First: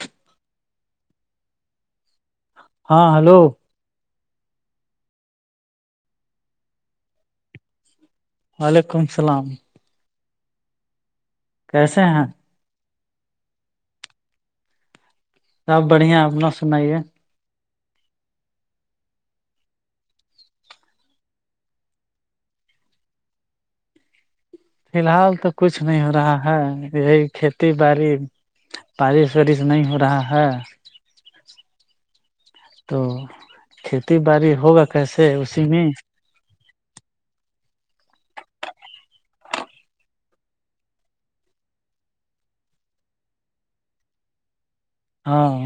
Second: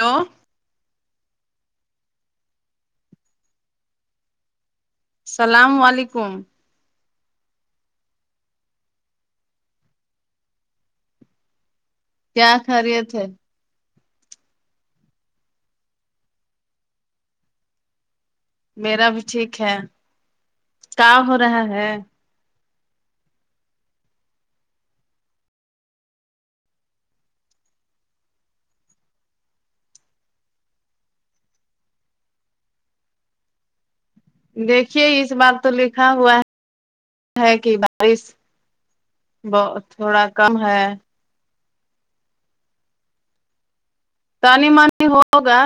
hello ہاں hello السلام علیکم وعلیکم السلام کیسے ہیں کیا خھریے تھے آب بڑھیا اپنا سنائیے میرا بھی ٹھیک ہے کا ہو رہا ہے فی الحال تو کچھ نہیں ہو رہا ہے یہی کھیتی باڑی پارش وورش نہیں ہو رہا ہے تو کھیتی باڑی ہوگا دیکھیے کیسے اس بار اسی تو میں لکھا ہوا ہے کہ بارش ب تھوڑا کم ہے تانی مانی ہاں ہوگا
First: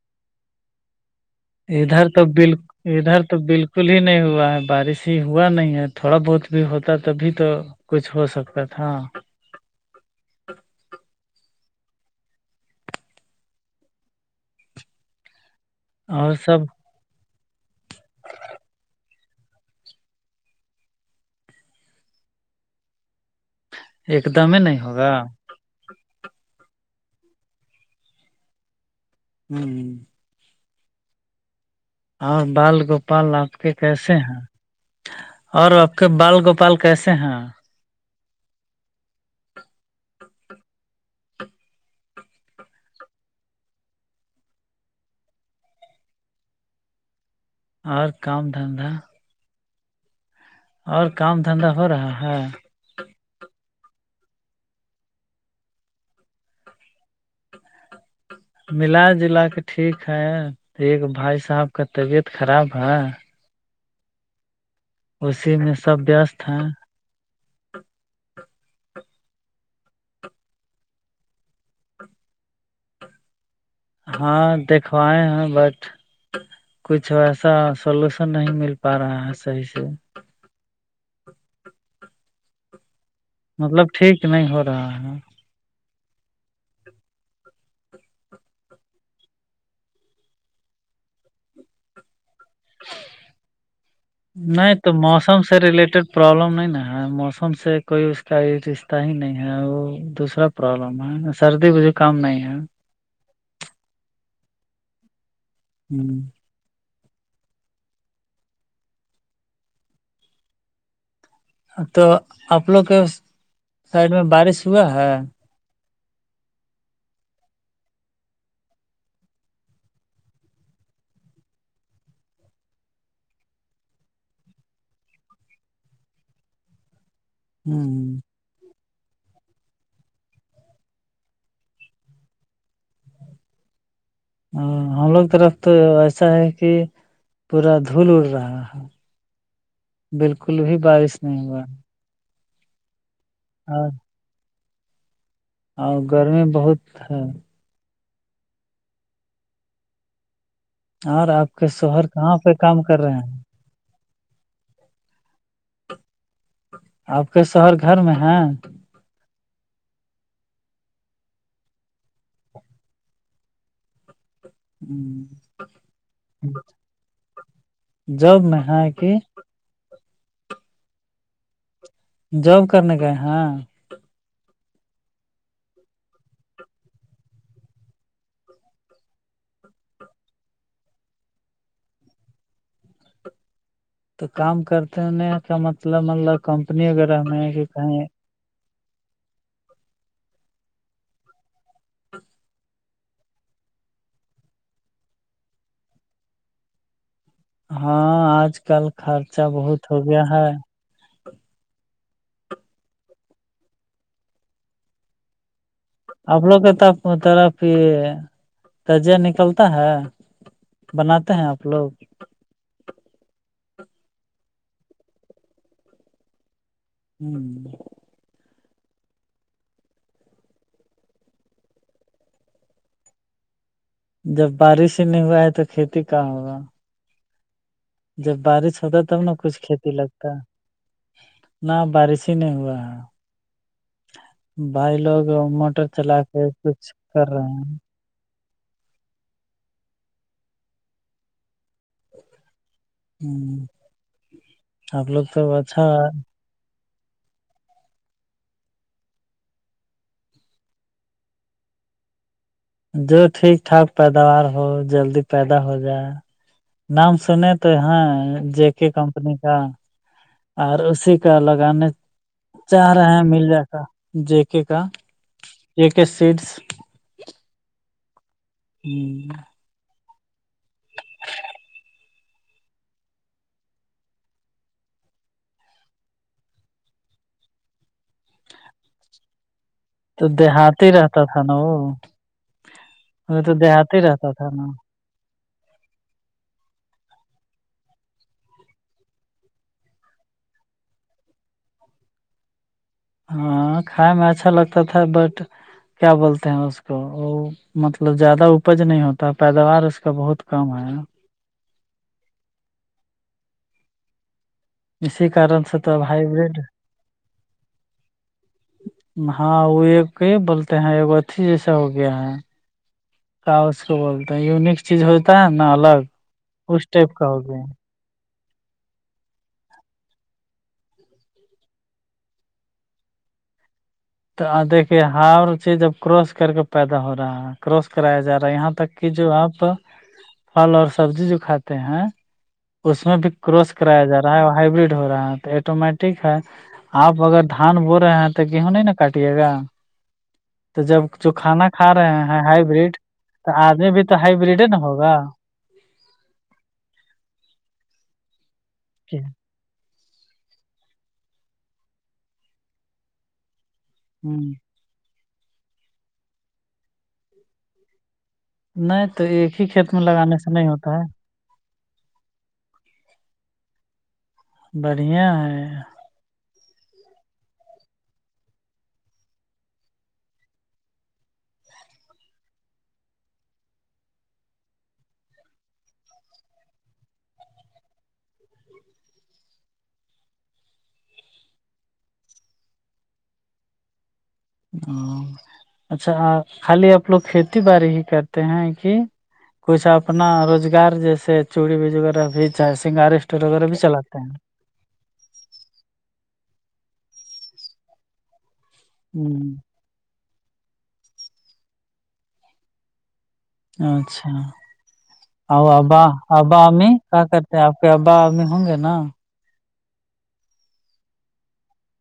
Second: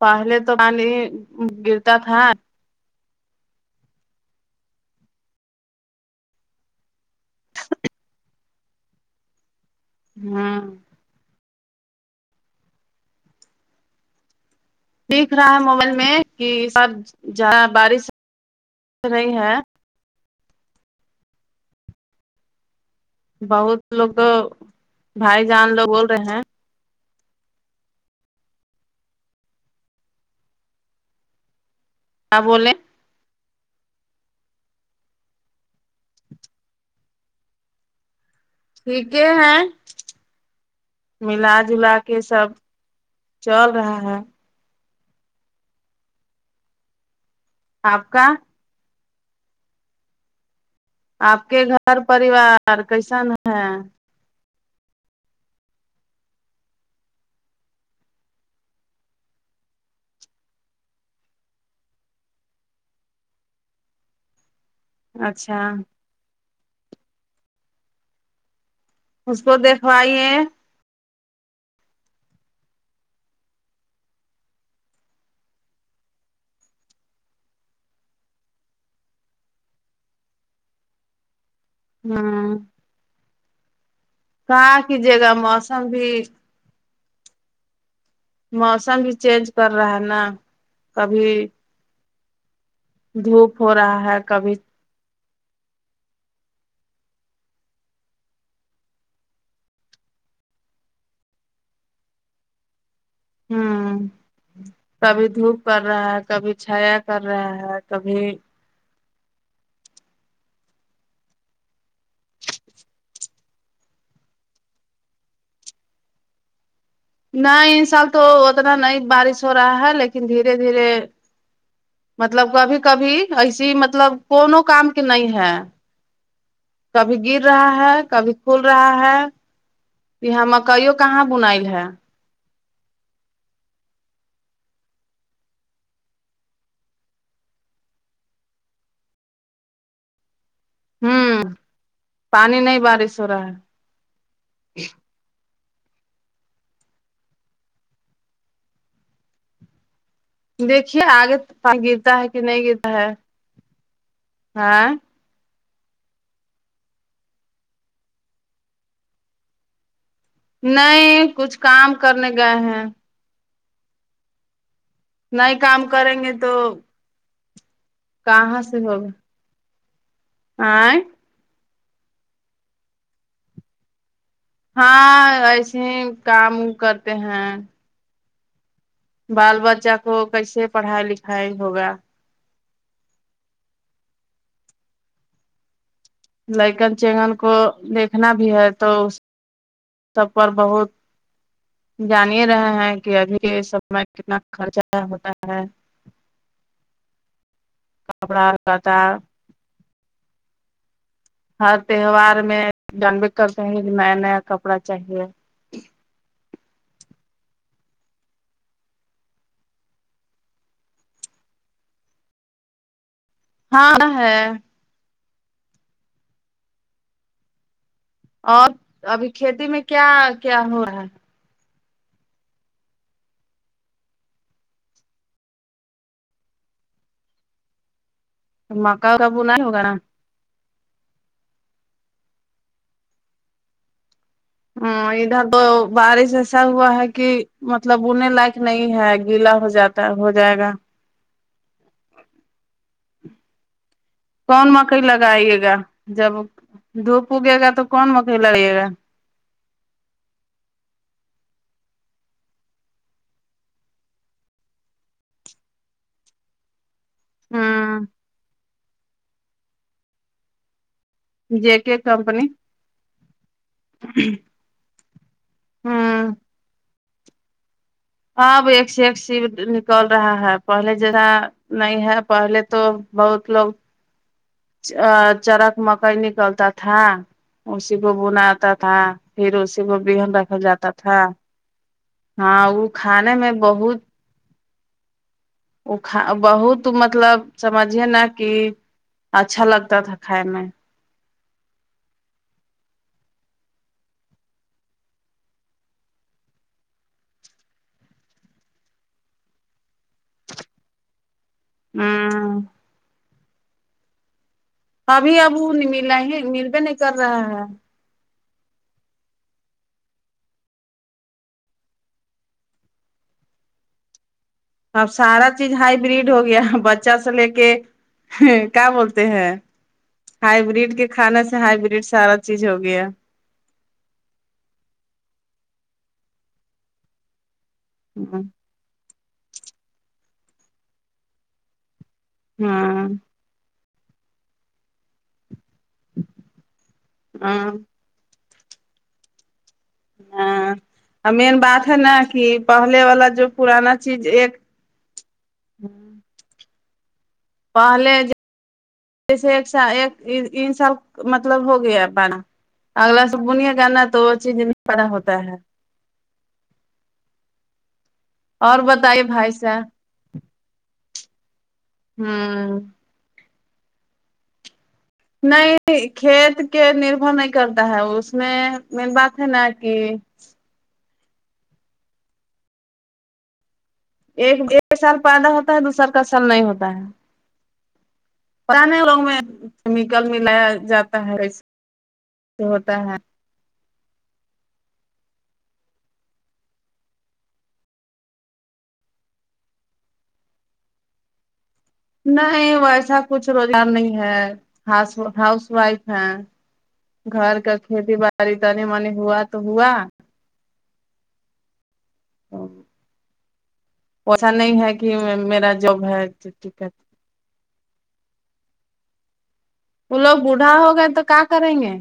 پہل تو م نے ادھر تو ب ادھر تو بالکل ہی نہیں ہوا ہے بارش ہی ہوا نہیں ہے تھوڑا بہت بھی ہوتا تبھی تو کچھ ہو سکتا تھا ہاں دیکھ رہا ہے موبائل میں اور کہ سب سب بارش رہی ہے بہت لوگ ایک دم ہی نہیں ہوگا بھائی جان لوگ بول رہے ہیں ہوں کیا اور بولے بال گوپال آپ کے کیسے ہیں اور آپ کے بال گوپال کیسے ہیں ٹھیک ہے ملا جلا کے سب چل رہا ہے اور آپ کا کام دھندا اور آپ کام کے دھندا ہو گھر رہا ہے پریوار کیسن ہے ملا جلا کے ٹھیک ہے ایک بھائی صاحب کا طبیعت خراب ہے اسی اچھا میں سب بیست ہیں اس کو دیکھوائیے ہاں دکھوائے ہیں بٹ کچھ ایسا سولوشن نہیں مل پا رہا ہے صحیح سے ہاں مطلب ٹھیک نہیں ہو کہاں رہا ہے کیجیے گا موسم بھی موسم بھی چینج کر رہا ہے نا کبھی دھوپ ہو رہا ہے کبھی نہیں تو موسم سے ریلیٹڈ پرابلم نہیں نا ہے موسم سے کوئی اس کا رشتہ ہی نہیں ہے وہ دوسرا پرابلم ہے سردی مجھے کم نہیں ہے ہوں کبھی دھوپ پڑ رہا ہے کبھی چھایا کر رہا ہے کبھی اب تو اپ لو کے سائڈ میں بارش ہوا ہے نہیں ان سال تو اتنا نہیں بارش ہو رہا ہے لیکن دھیرے دھیرے مطلب کبھی کبھی ایسیے مطلب کون کام کے نہیں ہے کبھی گر رہا ہے کبھی ہوں کھول رہا ہے یہاں مکئیوں کہاں بنائل ہے ہاں ہم لوگ طرف تو ایسا ہے کہ پورا دھول اڑ رہا ہے ج بالکل بھی بارش نہیں ہوں ہوا پانی نہیں بارش ہو رہا ہے اور اور گرمی بہت ہے دیکھیے اور آگے آپ کے شوہر گرتا ہے کہاں کہ پہ نہیں کام گرتا کر ہے رہے ہیں ہاں آپ کے شہر گھر میں ہے نہیں کچھ کام کرنے گئے ہیں نہیں کام کریں گے تو جب کہاں میں سے ہے کہ ہوگا [unintelligible] جاب کرنے کائے ہاں ہاں ایسے ہی کام کرتے ہیں بال بچہ کو کیسے پڑھائی لکھائی ہوگا تو کام کرتے ہو کا مطلب مطلب کمپنی لائکن وغیرہ چگن میں کو کہ کہیں دیکھنا بھی ہے تو سب پر بہت جانی رہے ہیں کہ ابھی سب میں کتنا خرچہ ہوتا ہے ہاں کپڑا آج کل لتا خرچہ بہت ہو گیا ہے ہر تہوار میں جان بھی کرتے ہیں کہ نیا نیا کپڑا چاہیے آ لوگ کے تو تھراف یہ درجیہ نکلتا ہے [inaudible] بناتے ہیں آپ لوگ ہاں ہے [inaudible] ہوں [inaudible] اور ابھی کھیتی میں کیا کیا ہو رہا ہے جب بارش ہی نہیں ہوا ہے تو کھیتی کا ہوگا جب بارش ہوتا ہے مکا تب کا نہ بنا کچھ ہی ہوگا کھیتی نا لگتا نہ بارش ہی نہیں ہوا ہے ہ بھائی لوگ ادھر تو موٹر چلا بارش کے ایسا ہوا کچھ ہے کہ کر رہے مطلب مطلب بنے لائق نہیں ہے گیلا ہو جاتا ہو جائے گا ہوں [inaudible] کون مکئی لگائیے گا جب دھوپ اگے گا تو کون مکئی لگائیے گا جو ٹھیک ٹھاک پیداوار ہو جلدی پیدا ہو جائے نام سنے تو ہوں ہیں ج کے کمپنی کا اور اسی کا جے لگانے کے کمپنی چاہ رہے ہیں مل جا کر جے کے کا ایک ہوں سیڈس [inaudible] ہاں وہ ایک س ایک س ہ [inaudible] کول رہا ہے پہلے جرا نہیں ہے پہلے تو بہت لوگ [inaudible] چرک مکئی نکلتا تھا اسی کو بناتا تھا پھر اسی کو تو بہن رکھا جاتا دیہاتی تھا رہتا نا وہ ہاں وہ کھانے وہ میں تو بہت دیہاتی رہتا تھا نا اا بہت مطلب سمجھیے نا کہ اچھا لگتا تھا کھائے میں ہاں کھائے میں اچھا لگتا تھا بٹ کیا بولتے ہیں اس کو وہ مطلب زیادہ اپج نہیں ہوتا پیداوار اس کا بہت کم ہے ہاں [inaudible] اسی ابھی اب کارن وہ سے تو ملا ہی ہائیبریڈ مل بھی نہیں کر رہا ہے ہاں وہ ایک یہ بولتے ہیں ایک اھی جیسا ہو گیا ہے اس کو بولتاتے ہیں یو نکسٹ اب سارا چیز ہائی بریڈ ہو گیا ٹائپ بچہ کا سے ہو لے گیا کے کیا بولتے ہیں ہائی برڈ کے کھانے سے ہائی بریڈ سارا چیز ہو گیا دیکھیے ہار چیز اب کراس کر کے پیدا ہو رہا ہے کراس کرایا جا ہ رہا ہے یہاں تک کہ جو آپ پھل اور سبزی جو کھاتے ہیں اس میں بھی کراس کرایا جا رہا ہے ہائبرڈ ہو رہا ہے تو ایٹومیٹک ہے آپ اگر ہاں دھان بو رہے ہیں تو تو گیہوں نہیں نا کاٹیے گا [inaudible] تو جب ہاں جو مین کھانا بات کھا ہے رہے نا ہیں کہ ہائیبریڈ پہلے والا جو تو آدمی پرانا بھی تو چیز ایک ہائیبریڈ نا ہوگا پہلے جو [inaudible] [inaudible] جیسے ایک سال ایک ان سال مطلب ہو گیا بڑا اگلا سا بنیا گ نا تو چیز میں پڑا ہوتا ہے اور نہیں بتائیے تو بھائی ایک ہی صاحب کھیت میں لگانے سے نہیں ہوتا ہے ہاں [inaudible] بڑھیا ہے نہیں کھیت کے نربھر نہیں کرتا ہے اس میں مین بات ہے نا کہ ایک ایک سال پیدا ہوتا ہے دو سال کا سال نہیں ہوتا ہے پرانے لوگ میں کیمیکل ملایا جاتا ہے ہوتا ہے ہ اچھا خالی آپ لوگ کھیتی باڑی ہی کرتے ہیں کہ کچھ اپنا روزگار جیسے چوڑی بگار نہیں ویسا کچھ روزگار نہیں ہے ہا ہاؤس وائف ہے گھر کا کھیتی باڑی خدنے منے ہیں ہوا تو ہوا ہ اچھا آ میرا اب جاب ہے ابا ا ٹکٹ کہ کرتے ہیں آپ کے ابا آدمی ہوں گے نا وہ لوگ بوڑھا ہو گئے تو کیا کریں گے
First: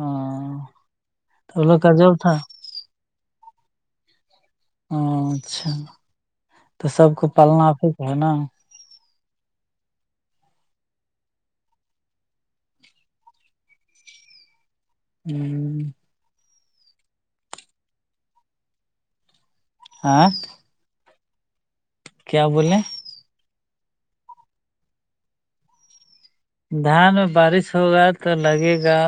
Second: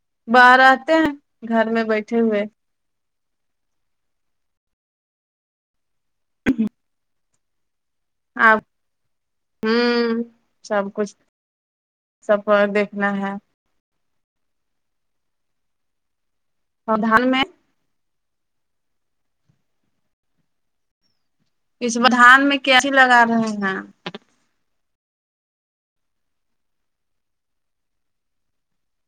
ہاں باہر آتے ہیں تو وہ گھر لوگ میں کا جاب بیٹھے تھا ہوئے ہ اچھا تو سب کو پالنا پ ہاں ہوں سب کچھ سب دیکھنا ہے ہوں اوردان میں ایک اس دھان میں بولے کیاچی لگا رہے ہیں دھان میں بارش ہوگا تو لگے گا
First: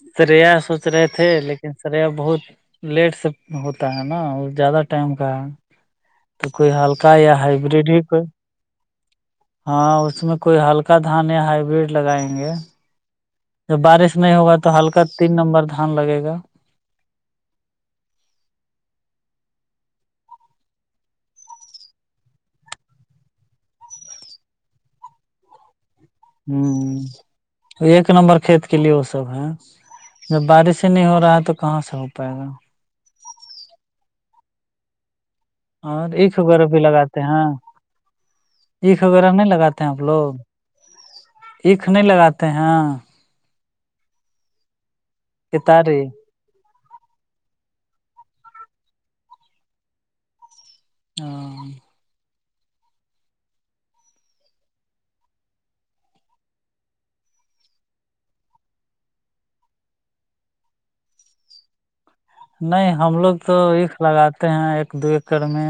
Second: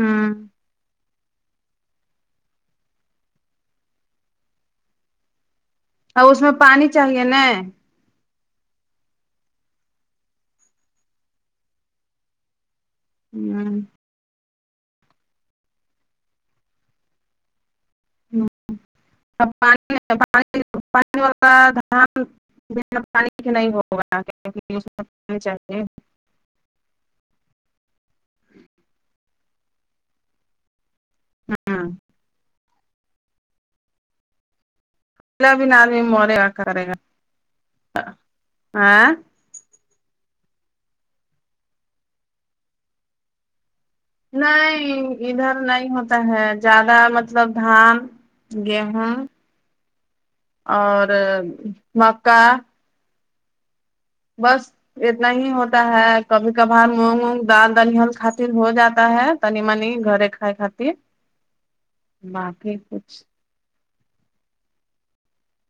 ہوں سریا سوچ رہے تھے لیکن لیکن سر بہت لیٹ سے ہوتا ہے نا زیادہ ٹائم کا ہے اور اس تو میں کوئی پانی ہلکا چاہیے یا نا ہائیبریڈ ہی کوئی ہاں اس میں کوئی ہلکا دھان ہائبریڈ لگائیں گے جب ہ بارش نہیں ہوگا تو ہلکا تین نمبر دھان لگے گا اب پانی پانی ہوتا ہے دان پانی نہیں ہوگا چاہیے ہوں ایک نمبر کھیت کے لیے وہ سب ہے جب بارش سے نہیں ہو رہا ہے تو کہاں ہاں سے ہو پائے گا پلا بھی آدمی اور مورے اکھ گا وغیرہ بھی کرے گا لگاتے ہیں اکھ ہاں وغیرہ نہیں لگاتے آ لوگ اکھ نہیں لگاتے ہیں نہیں ادھر نہیں کتاری ہوتا ہے زیادہ مطلب دھان گیہوں اور مکا بس اتنا ہی ہوتا ہے کبھی کبھار مونگ وونگ دال دن ہل خاطر ہو جاتا ہے تنی منی گھر ک خطر نہیں ہم لوگ تو عکھ لگاتے ہیں ایک دو ایکڑ میں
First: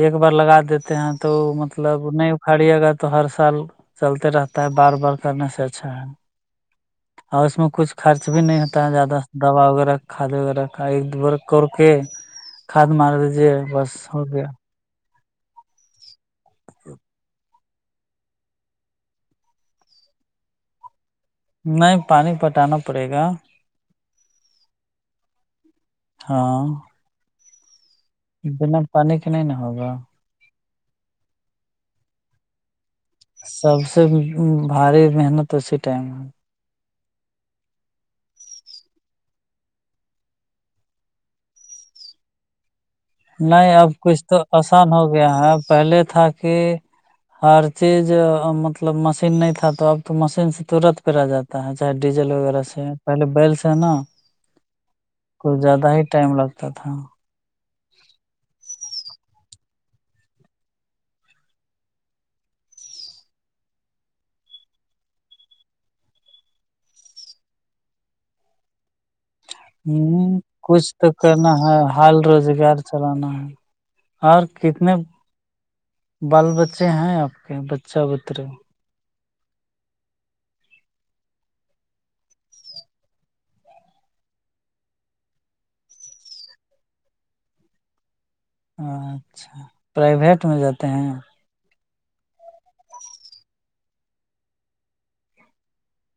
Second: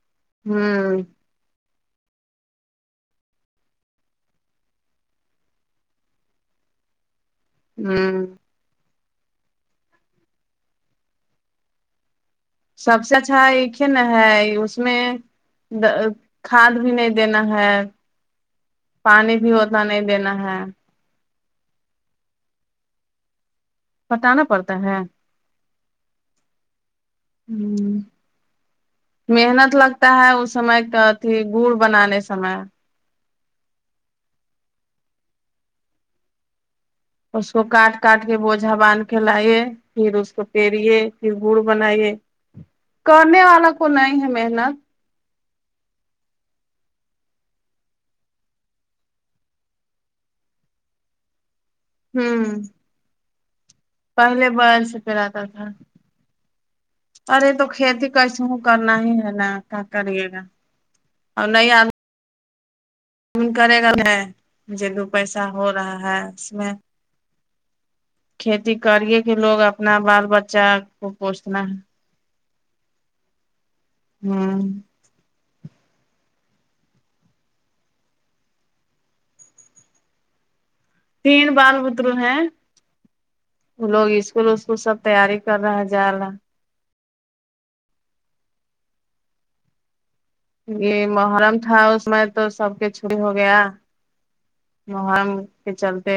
ایک بار لگا دیتے ہوں ہیں تو مطلب نہیں اکھاڑیے گا تو ہر سال چلتے رہتا ہے بار بار کرنے سے اچھا ہے اور اس میں کچھ ہوں خرچ بھی نہیں ہوتا ہے زیادہ دوا وغیرہ کھدے وغیرہ کھ ایک دو بار کر کے کھاد سب سے مار اچھا دیجیے ایک بس نا ہو ہے گیا اس میں کھاد بھی نہیں دینا ہے پانی بھی اتنا نہیں دینا ہے نہیں پانی پٹانا پڑے گا پٹانا پڑتا ہے ہاں ہ بنا پانی کے نہیں نہ محنت ہوگا لگتا ہے اس سمے کا اھی گڑ بنانے سمے سب سے بھاری محنت اسی ٹائم ہے اس کو کاٹ کاٹ کے بوجا باندھ کے لے پھر اس کو پیریے پھر گڑ بنائیے کرنے والا نہیں کو اب کچھ ہے تو محنت آسان ہو گیا ہے پہلے تھا کہ ہر چیز مطلب مشین نہیں تھا تو اب تو مشین سے ترت پہ آ جاتا چاہے ڈیزل ہوں وغیرہ سے پہلے بیل سے نا پہلے بیل سے پراتا کچھ تھا زیادہ ہی ٹائم لگتا تھا ارے تو کھیتی کیس ہ کرنا ہی ہے نا کیا کرے گا اور نہیں آ کرے گا ن مجھے دو پیسہ ہو رہا ہے اس میں کھیتی کریے کہ لوگ اپنا بال ہ بچہ کچھ کو تو کرنا پوسنا ہے حال روزگار چلانا ہے اور ہوں کتنے بال بچے ہیں آپ کے بچہ بتر تین بال بدرو ہیں لوگ اسکول اسکول سب تیاری کر رہا ہے جا رہا اچھا پرائییٹ یہ محرم تھا اس میں تو سب کے چریی ہو گیا محم کے چلتے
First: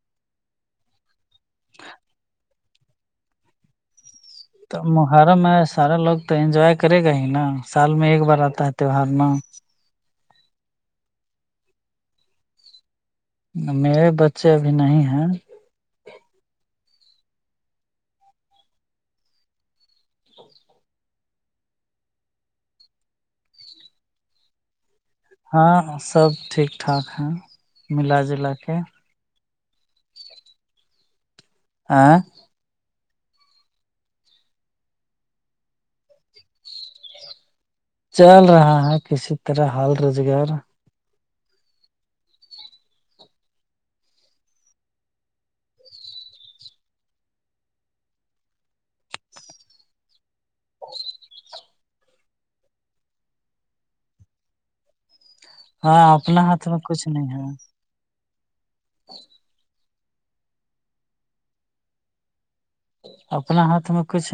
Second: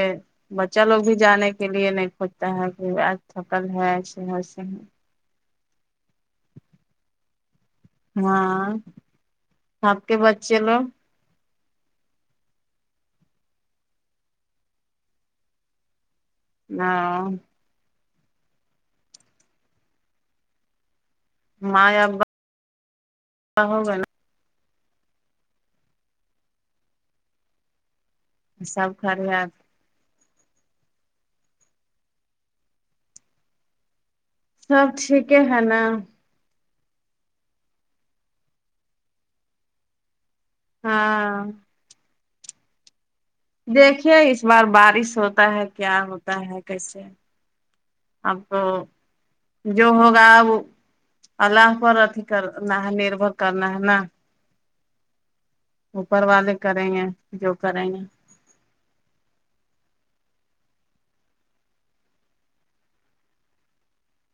بچہ لوگ بھی جانے کے لیے نہیں کھجتا ہے کہ آج تھکل ہے ویسے تو ہے مہرم میں سارا لوگ تو انجوائے کرے گا ہی نا سال میں ایک بار آتا ہاں ہے تیوار میں آپ کے بچے لوگ میرے بچے ابھی نہیں ہیں ہاں ماں یا ابا ہوگا نا ہاں سب ٹھیک ٹھاک ہے ملا جل سب خرے آپ آں سب ٹھیک ہے نا چل رہا ہے کسی طرح حال روزگار ہاں دیکھیے اس بار بارش ہوتا ہے کیا ہوتا ہے کیسے اب جو ہوگا وہ اللہ پر اھی کرنا ہے نربھر کرنا ہے نا ہاں اوپر اپنا والے ہاتھ میں کریں گے جو کریں گے ہ اپنا ہاتھ میں کچھ